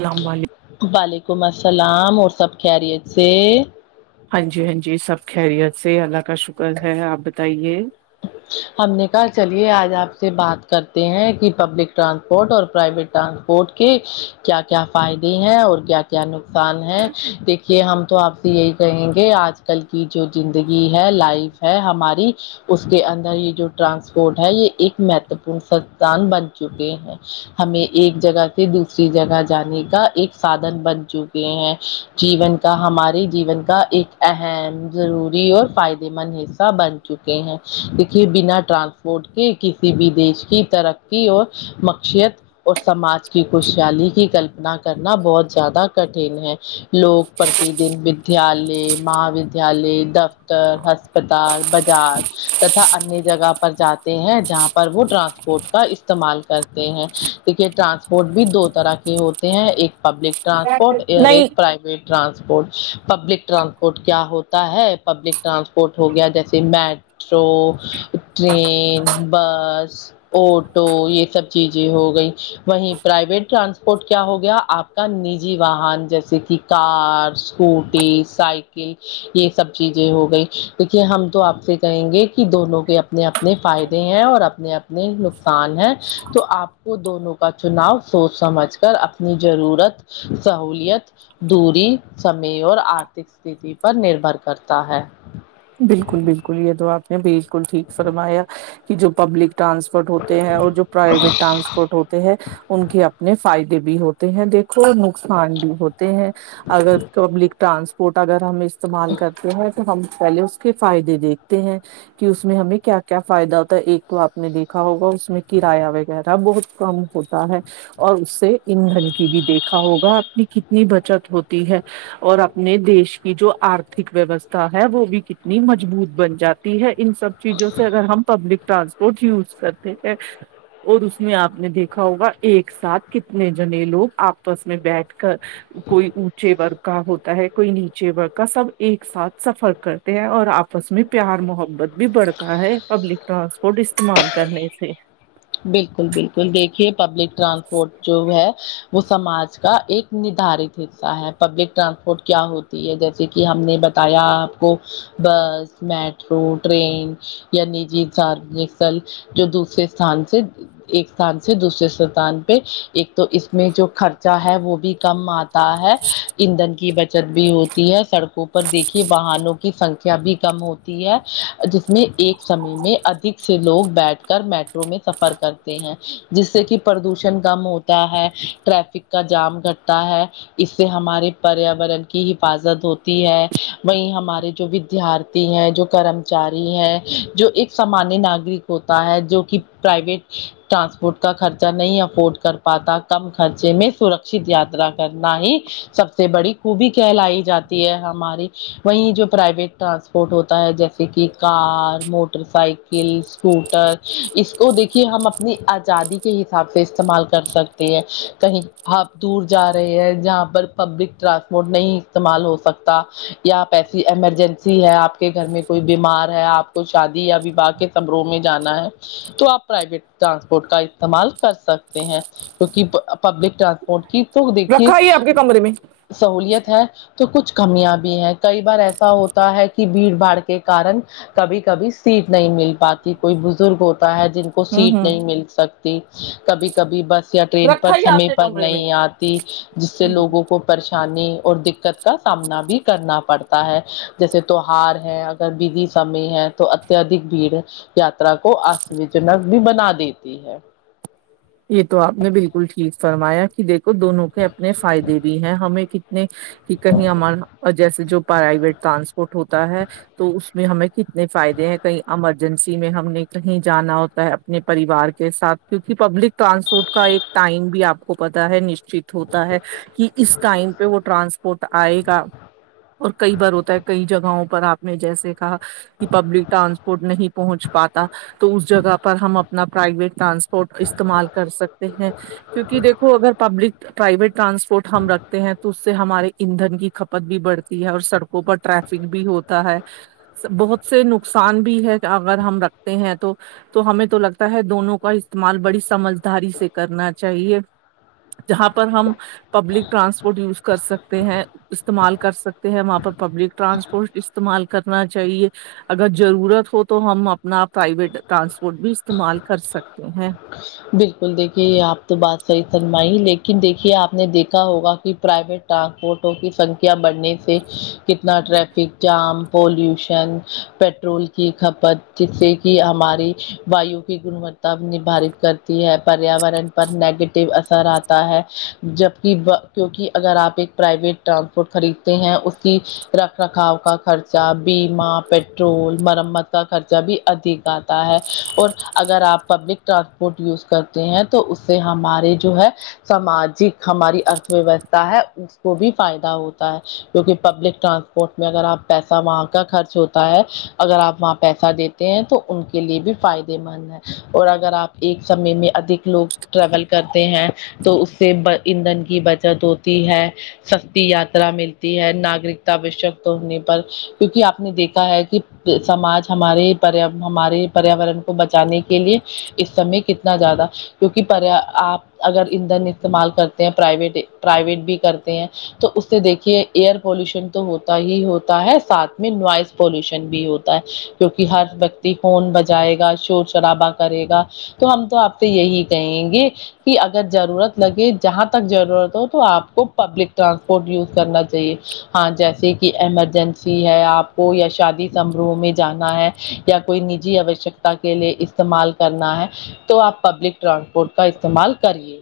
الام علیکم وعلیکم السلام اور سب خیریت سے ہاں جی ہاں جی سب خیریت سے اللہ کا شکر ہے اپ بتائیے ہم نے کہا چلیے اج اپ سے بات کرتے ہیں کہ پبلک ٹرانسپورٹ اور پرائیویٹ ٹرانسپورٹ کے کیا کیا فائدے ہیں اور کیا کیا نقصان ہے دیکھ یہ ہم تو اپ سے یہی کہیں گے اج کل کی جو زندگی ہے لائف ہے ہماری اس اس کے اندر یہ جو ٹرانسپورٹ ہے یہ ایک مہتوپورن سھان بن چکے ہیں ہمیں ایک جگہ سے دوسری جگہ جانے کا ایک سادن بن چک کہ ہے جیون کا ہمارے جیون کا ایک اہم ضروری اور فائدے مند حصہ بن چکے ہیں دیکھیے بنا ٹرانسپورٹ کے کسی بھی دیش کی ترقی اور مقشت اور سماج کی خوشحالی کی کلپنا کرنا بہت زیادہ کٹھن ہے لوگ پڑھتے دن بھی ودیالے مہا ودیالیہ دفتر ہسپتال بازار تتا انیہ جگہ پر جاتے ہیں جہاں پر وہ ٹرانسپورٹ کا استعمال کرتے ہیں ٹرانسپورٹ بھی دو طرح کے ہوتے ہیں ایک پبلک ٹرانسپورٹ اور ایک پرائیویٹ ٹرانسپورٹ پبلک ٹرانسپورٹ کیا ہوتا ہے پبلک ٹرانسپورٹ ہو گیا جیسے مٹ مٹرو ٹرین بس اوٹو یہ سب چیزیں ہو گئی وہیں پرائیویٹ ٹرانسپورٹ کیا ہو گیا اپ کا نجی واہن جیسے کہ کار اسکوٹی سائیکل یہ سب چیزیں ہو گئی دیکھیے ہم تو اپ سے کہیں گے کہ دونوں کے اپنے اپنے فائدے ہیں اور اپنے اپنے نقصان ہیں تو اپ کو وہ دونوں کا چناؤ سوچ سمجھ کر اپنی ضرورت سہولیت دوری سمے اور ارتھک ستی پر نربھر کرتا ہے بالکل بالکل یہ تو اپ نے بالکل ٹھیک فرمایا کہ جو پبلک ٹرانسپورٹ ہوتے ہیں اور جو پرائیویٹ رانسپورٹ ہوتے ہو تے ہیں ان کے اپنے فائدے بھی ہوتے ہیں دیکھو اور نقصان بھی ہوتے تے ہیں اگر پبلک ٹرانسپورٹ اگر ہم استعمال کرتے ہیں تو ہم پہلے اس کے فائدے دیکھتے ہیں کہ اس میں ہمیں کیا کیا فائدہ ہوتا ہے ایک تو اپ نے دیکھا ہوگا اس میں کرایہ وغیرہ بہت کم ہوتا ہے اور اس سے ایندھن کی بھی دیکھا ہوگا اپ کتنی بچت ہوتی ہے اور اپنے دیش کی جو ارتھک ویوستھا ہے وہ بھی کی نی مجبوط بن جاتی ہے ان سب چیزوں سے اگر ہم پبلک ٹرانسپورٹ یوز کرتے ہیں اور اس میں آپ نے دیکھا ہوگا ایک ساتھ کتنے جنے لوگ آپس میں بیٹھ کر کوئی اونچے ورگ کا ہوتا ہے کوئی نیچے ورگ کا سب ایک ساتھ سفر کر ہیں اور آپس میں پیار محبت بھی بڑھتا ہے پبلک ٹرانسپورٹ استعمال کرنے سے بالکل بالکل دیکھیے پبلک ٹرانسپورٹ جو ہے وہ سماج کا ایک ندارت حصہ ہے پبلک ٹرانسپورٹ کیا ہوتی ہے جیسے جیسے کہ ہم نے بتایا آپ کو بس میٹرو ٹرین یا نجی ساروجک ستل جو دوسرے استان سے ایک استان سے دوسرے ستان پہ ایک تو اس میں جو خرچہ ہے وہ بھی کم آ تا ہے ایندھن کی بچت بھی ہوتی ہے سڑکوں پر دیکھیے واہنوں کی سنکھیا بھی کم ہوتی تی ہے جس میں ایک سمے میں ادک سے لوگ بیٹھ کر میٹ میں سفر کرتے ہیں جس سے کہ پردوشن کم ہوتا ہے ٹریفک کا جام گھٹتا ہے اس سے ہمارے پریاورن کی حفاظت ہوتی ہے وہی ہمارے جو ودارھی تی ہیں جو کرمچاری ہیں جو ایک سامانیہ ناگرک ہوتا ہے جو کہ پرائیویٹ ٹرانسپورٹ کا خرچہ نہیں افورڈ کر پاتا کم خرچے میں سرکشت یاترا کرنا ہی سب سے بڑی خوبی کہلائی جاتی ہے ہماری وہیں جو پرائیویٹ ٹرانسپ پٹ ہوتا ہے جیسے کہ کار موٹر سائیکل اسکوٹر اس کو دیکھیے ہم اپنی آزادی کے حساب سے استعمال کر سکتے ہیں کہیں آپ دور جا رہے ہیں جہاں پر پبلک ٹرانسپورٹ نہیں استعمال ہو سکتا یا آپ ایسی ایمرجنسی ہے آپ کے گھر میں کوئی بیمار ہے آپ کو شادی یا وواہ کے تبروں میں جانا ہے تو آپ پرائیویٹ ٹرانسپورٹ کا استعمال کر سکتے ہیں کیونکہ پبلک ٹرانسپور کی تو دیکھیے رکھا ہی ہے آپ کے کمرے میں سہولت ہے تو کچھ کمیاں بھی ہیں کئی بار ایسا ہوتا ہے کہ بھیڑ بھاڑ کے کارن کبھی کبھی سیٹ نہیں مل پاتی کوئی بزرگ ہوتا ہے جن کو ہوں سیٹ ہوں نہیں مل سکتی کبھی کبھی بس یا ٹرین پر رکھا ہی ہے آپ سمے کے پر کمرے نہیں آتی جس سے میں لوگوں کو پریشانی اور دقت کا سامنا بھی کرنا پڑتا ہے جیسے تو ہار ہے ودھی سمے ہے تو اتیہدک بھیڑ یاتا را کو آ وج نک بھی بنا دیتی ہے یہ تو آپ نے بالکل ٹھیک فرمایا کہ دیکھ دونوں کے اپنے فائدے بھی ہیں ہمیں کتنے ہی کہیں ہمار جیسے جو پرائیویٹ ٹرانسپورٹ ہوتا ہے تو اس میں ہمیں کتنے فائدے ہیں کہیں ایمرجنسی میں ہم نے کہیں جانا ہے اپنے پریوار کے ساتھ کیونکہ پبلک ٹرانسپورٹ کا ایک ٹائم بھی آپ کو پتا ہے نشچت ہوتا ہے کہ اس ٹائم پہ وہ ٹرانسپورٹ آئے گا اور کئی بار ہوتا ہے کئی جگہوں پر آپ نے جیسے کہا کہ پبلک ٹرانسپورٹ نہیں پہنچ پاتا تو اس جگہ پر ہم اپنا پرائیویٹ ٹرانسپ فوٹو استعمال کر سکتے ہیں کیونکہ دیکھو اگر پبلک پرائیویٹ ٹرانسپورٹ ہم رکھتے ہیں تو سے ہمارے ایندن کی کھپت بھی بڑھتی ہے اور سڑکوں پر ٹریفک بھی ہوتا ہے بہت سے نقصان بھی ہے اگر ہم رکھتے ہیں تو تو ہمیں تو لگتا ہے دونوں کا استعمال بڑی سمجداری سے کرنا چاہیے جہاں پر ہم پبلک ٹرانسپورٹ یوز کر سکتے ہیں استعمال کر سکتے ہیں وہاں پر پبلک ٹرانسپورٹ استعمال کرنا چاہیے اگر ضرورت ہو تو ہم اپنا پرائیویٹ ٹرانسپورٹ بھی استعمال کر سکتے ہیں بالکل دیکھیے آپ تو بات صحیح فرمائی لیکن دیکھیے آپ نے دیکھا ہوگا کہ پرائیویٹ ٹرانسپورٹوں کی سنکھیا بڑھنے سے کتنا ٹریفک جام پولوشن پٹرول کی کھپت جس سے کہ ہماری وایو کی گنوتا ندھارت کرتی ہے پریاورن پر نیگیٹو اثر آتا ہے جبک کیونکہ اگر آپ ایک پرائیویٹ ٹرانسپورٹ خریدتے ہیں اس کی رکھ رکھاؤ کا خرچ خرچا بیمہ پیٹرول مرمت کا خرچہ بھی ادھک آتا ہے اور اگر آپ پبلک ٹرانسپورٹ یوز کرتے ہیں تو اس سے ہمارے جو ہے سماجک ہماری ارتھ ویوستھا ہے اس کو بھی فائدہ ہوتا ہے کیونکہ پبلک ٹرانسپورٹ میں اگر آپ پیسہ وہاں کا خرچ ہوتا ہے اگر آپ وہاں پیسہ دیتے ہیں تو ان کے لیے بھی فائدے مند اور اگر آپ ایک سمے میں ادھک لوگ ٹریول کرتے ہیں تو اس سے ایندھن کی بچت ہوتی ہے سستی یاترا ملتی ہے ناگرکتاوشک تو ہونے پر کیونکہ آپ نے دیکھا ہے کہ سماج ہماری پریاورن ہماری پریاورن کو بچانے کے لیے اس سمے کتنا زیادہ کیونکہ آپ اگر ایندھن استعمال کرتے ہیں پرائیویٹ پرائیویٹ بھی کرتے ہیں تو اس سے دیکھیے ایئر پالوشن تو ہوتا ہی ہوتا ہے ساتھ میں نوائز پولوشن بھی ہوتا ہے کیونکہ ہر ویکتی ہورن بجائے گا شور شرابا کرے گا تو ہم تو آپ سے یہی کہیں گے کہ اگر ضرورت لگے جہاں تک ضرورت ہو تو آپ کو پبلک ٹرانسپورٹ یوز کرنا چاہیے ہاں جیسے کہ ایمرجنسی ہے آپ کو یا شادی سماروہ میں جانا ہے یا کوئی نجی آوشک کے لیے استعمال کرنا ہے تو آپ پبلک ٹرانسپورٹ کا استعمال کریے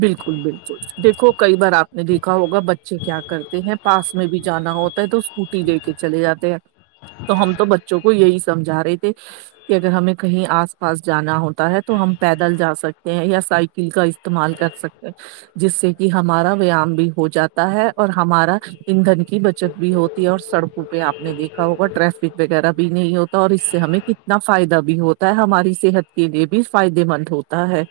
بالکل بالکل دیکھو کئی بار آپ نے دیکھا ہوگا بچے کیا کرتے ہیں پاس میں بھی جانا ہوتا تو اسکوٹی لے کے چلے جاتے ہیں تو ہم تو بچوں کو یہی سمجھا رہے تھے کہ اگر ہمیں کہیں آس پاس جانا ہوتا ہے تو ہم پیدل جا سکتے ہیں یا سائیکل کا استعمال کر سکتے ہیں جس سے کہ ہمارا ویام بھی ہو جاتا ہے اور ہمارا ایندھن کی بچت بھی ہوتی ہے اور سڑکوں پہ آپ نے دیکھا ہوگا ٹریفک وغیرہ بھی نہیں ہوتا اور اس سے ہمیں کت نہ فائدہ بھی ہوتا ہے ہماری صحت کے لیے بھی فائدے مند ہوتا ہے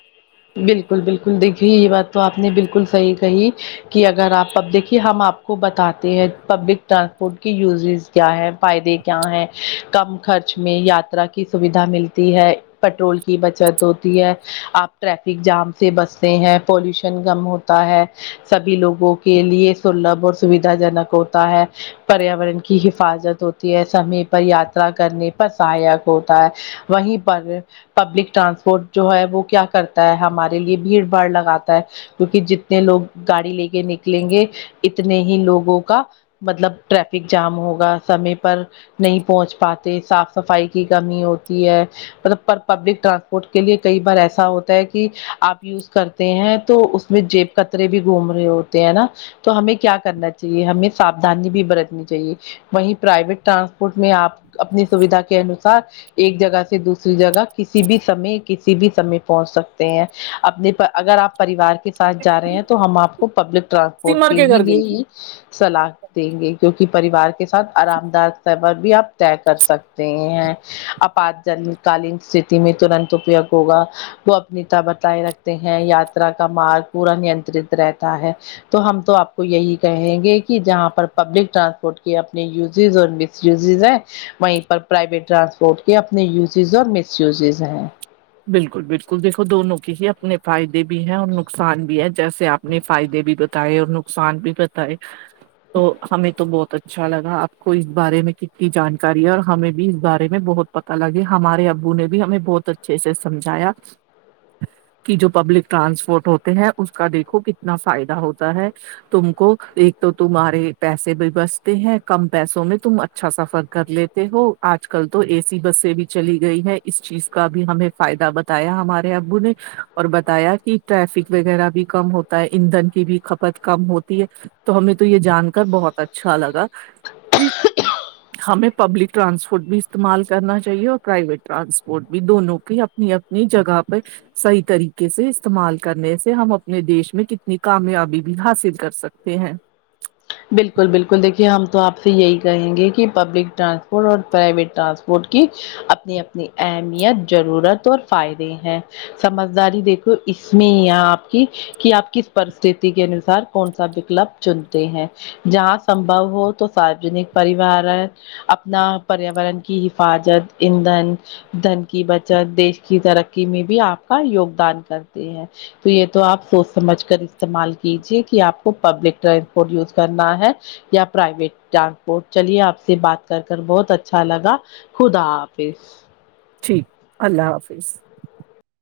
بالکل بالکل دیکھی یہ بات تو آپ نے بالکل صحیح کہی کہ اگر آپ اب دیکھیے ہم آپ کو بتاتے ہیں پبلک ٹرانسپورٹ کی یوزز کیا ہے فائدے کیا ہیں کم خرچ میں یاترا کی سویدھا ملتی ہے پٹرول کی بچت ہوتی ہے آپ ٹریفک جام سے بستے ہیں پولوشن کم ہوتا ہے سبھی لوگوں کے لیے سلبھ اور سویدھا جنک ہوتا ہے پریاورن کی حفاظت ہوتی ہے سمے پر یاترا کرنے پر سہایک ہوتا ہے وہیں پر پبلک ٹرانسپورٹ جو ہے وہ کیا کرتا ہے ہمارے لیے بھیڑ باڑ لگاتا ہے کیونکہ جتنے لوگ گاڑی لے کے نکلیں گے اتنے ہی لوگوں کا مطلب ٹریفک جام ہوگا سمے پر نہیں پہنچ پاتے صاف صفائی کی کمی ہوتی ہے مطلب پر پبلک ٹرانسپورٹ کے لیے کئی بار ایسا ہو تا کہ آپ یوز کرتے ہیں تو اس میں جیب کترے بھی گھوم رہے ہوتے ہیں نا تو ہمیں کیا کرنا چاہیے ہمیں سافدھانی بھی برتنی چاہیے وہیں پرائیویٹ ٹرانسپورٹ میں آپ اپنی سیدھا کے انوسار ایک جگہ سے دوسری جگہ کسی بھی سمے کسی بھی سمے پہ پہنچ سکتے ہیں اپنے اگر آپ پریوار کے ساتھ جا رہے ہیں تو ہم آپ کو پبلک ٹرانسپ پورٹ سمر کے ہی گھر لیے گئی تھی ہی صلاح دیں گے کیونکہ پریوار کے ساتھ آرام دا سفر بھی آپ طے کر سکتے ہیں اب آج تعلیم ستتی میں ترنت اپیگ ہوگا وہ اپنیتا بتائے رکھتے ہیں یاترا کا مارگ پورا نینترت رہتا ہے تو ہم تو آپ کو یہی کہیں گے کہ جہاں پر پبلک ٹرانسپورٹ کے اپنے یوزز اور یوزز ہیں وہیں پر پرائیویٹ ٹرانسپورٹ کے اپنے یوزز اور مس یوزز ہیں بالکل بالکل دیکھو دونوں کے ہی اپنے فائدے بھی ہیں اور نقصان بھی ہے جیسے آپ اپنے فائدے بھی بتائے اور نقصان بھی بتائے تو ہمیں تو بہت اچھا لگا آپ کو اس بارے میں کتنی جانکاری ہے اور ہمیں بھی اس بارے میں بہت پتا لگے ہمارے ابو نے بھی ہمیں بہت اچھے سے سمجھایا کہ جو پبلک ٹرانسپورٹ ہوتے ہیں اس کا دیکھو کتنا فائدہ ہوتا ہے تم کو ایک تو تمہارے پیسے بھی بچتے ہیں کم پیسوں میں تم اچھا سفر کر لیتے ہو آج کل تو اے سی بس بھی چلی گئی ہے اس چیز کا بھی ہمیں فائدہ بتایا ہمارے ابو نے اور بتایا کہ ٹریفک وغیرہ بھی کم ہوتا ایندھن کی بھی کھپت کم ہوتی ہے تو ہمیں تو یہ جان کر بہت اچھا لگا ایک ہمیں پبلک ٹرانسپورٹ بھی استعمال کرنا چاہیے اور پرائیویٹ ٹرانسپورٹ بھی دونوں کی اپنی اپنی جگہ پہ صحیح طریقے سے استعمال کرنے سے ہم اپنے دیش میں کتنی کامیابی بھی حاصل کر سکتے ہیں بالکل بالکل دیکھیے ہم تو آپ سے یہی کہیں گے کہ پبلک ٹرانسپورٹ اور پرائیویٹ ٹرانسپورٹ کی اپنی اپنی اہمیت ضرورت اور فائدے ہیں سمجھداری دیکھو اس میں آپ کی کہ آپ کس پرستتی کے انوسار کون سا وکلپ چنتے ہیں جہاں سمبو ہو تو ساروجنک پریوارن اپنا پریاورن کی حفاظت ایندھن دھن کی بچت دیش کی ترقی میں بھی آپ کا یوگدان کرتے ہیں تو یہ تو آپ سوچ سمجھ کر استعمال کیجے کہ آپ کو پبلک ٹرانسپورٹ یوز کرنا ہے یا پرائیویٹ ٹرانسپورٹ چلیے آپ سے بات کر کر بہت اچھا لگا خدا حافظ ٹھیک اللہ حافظ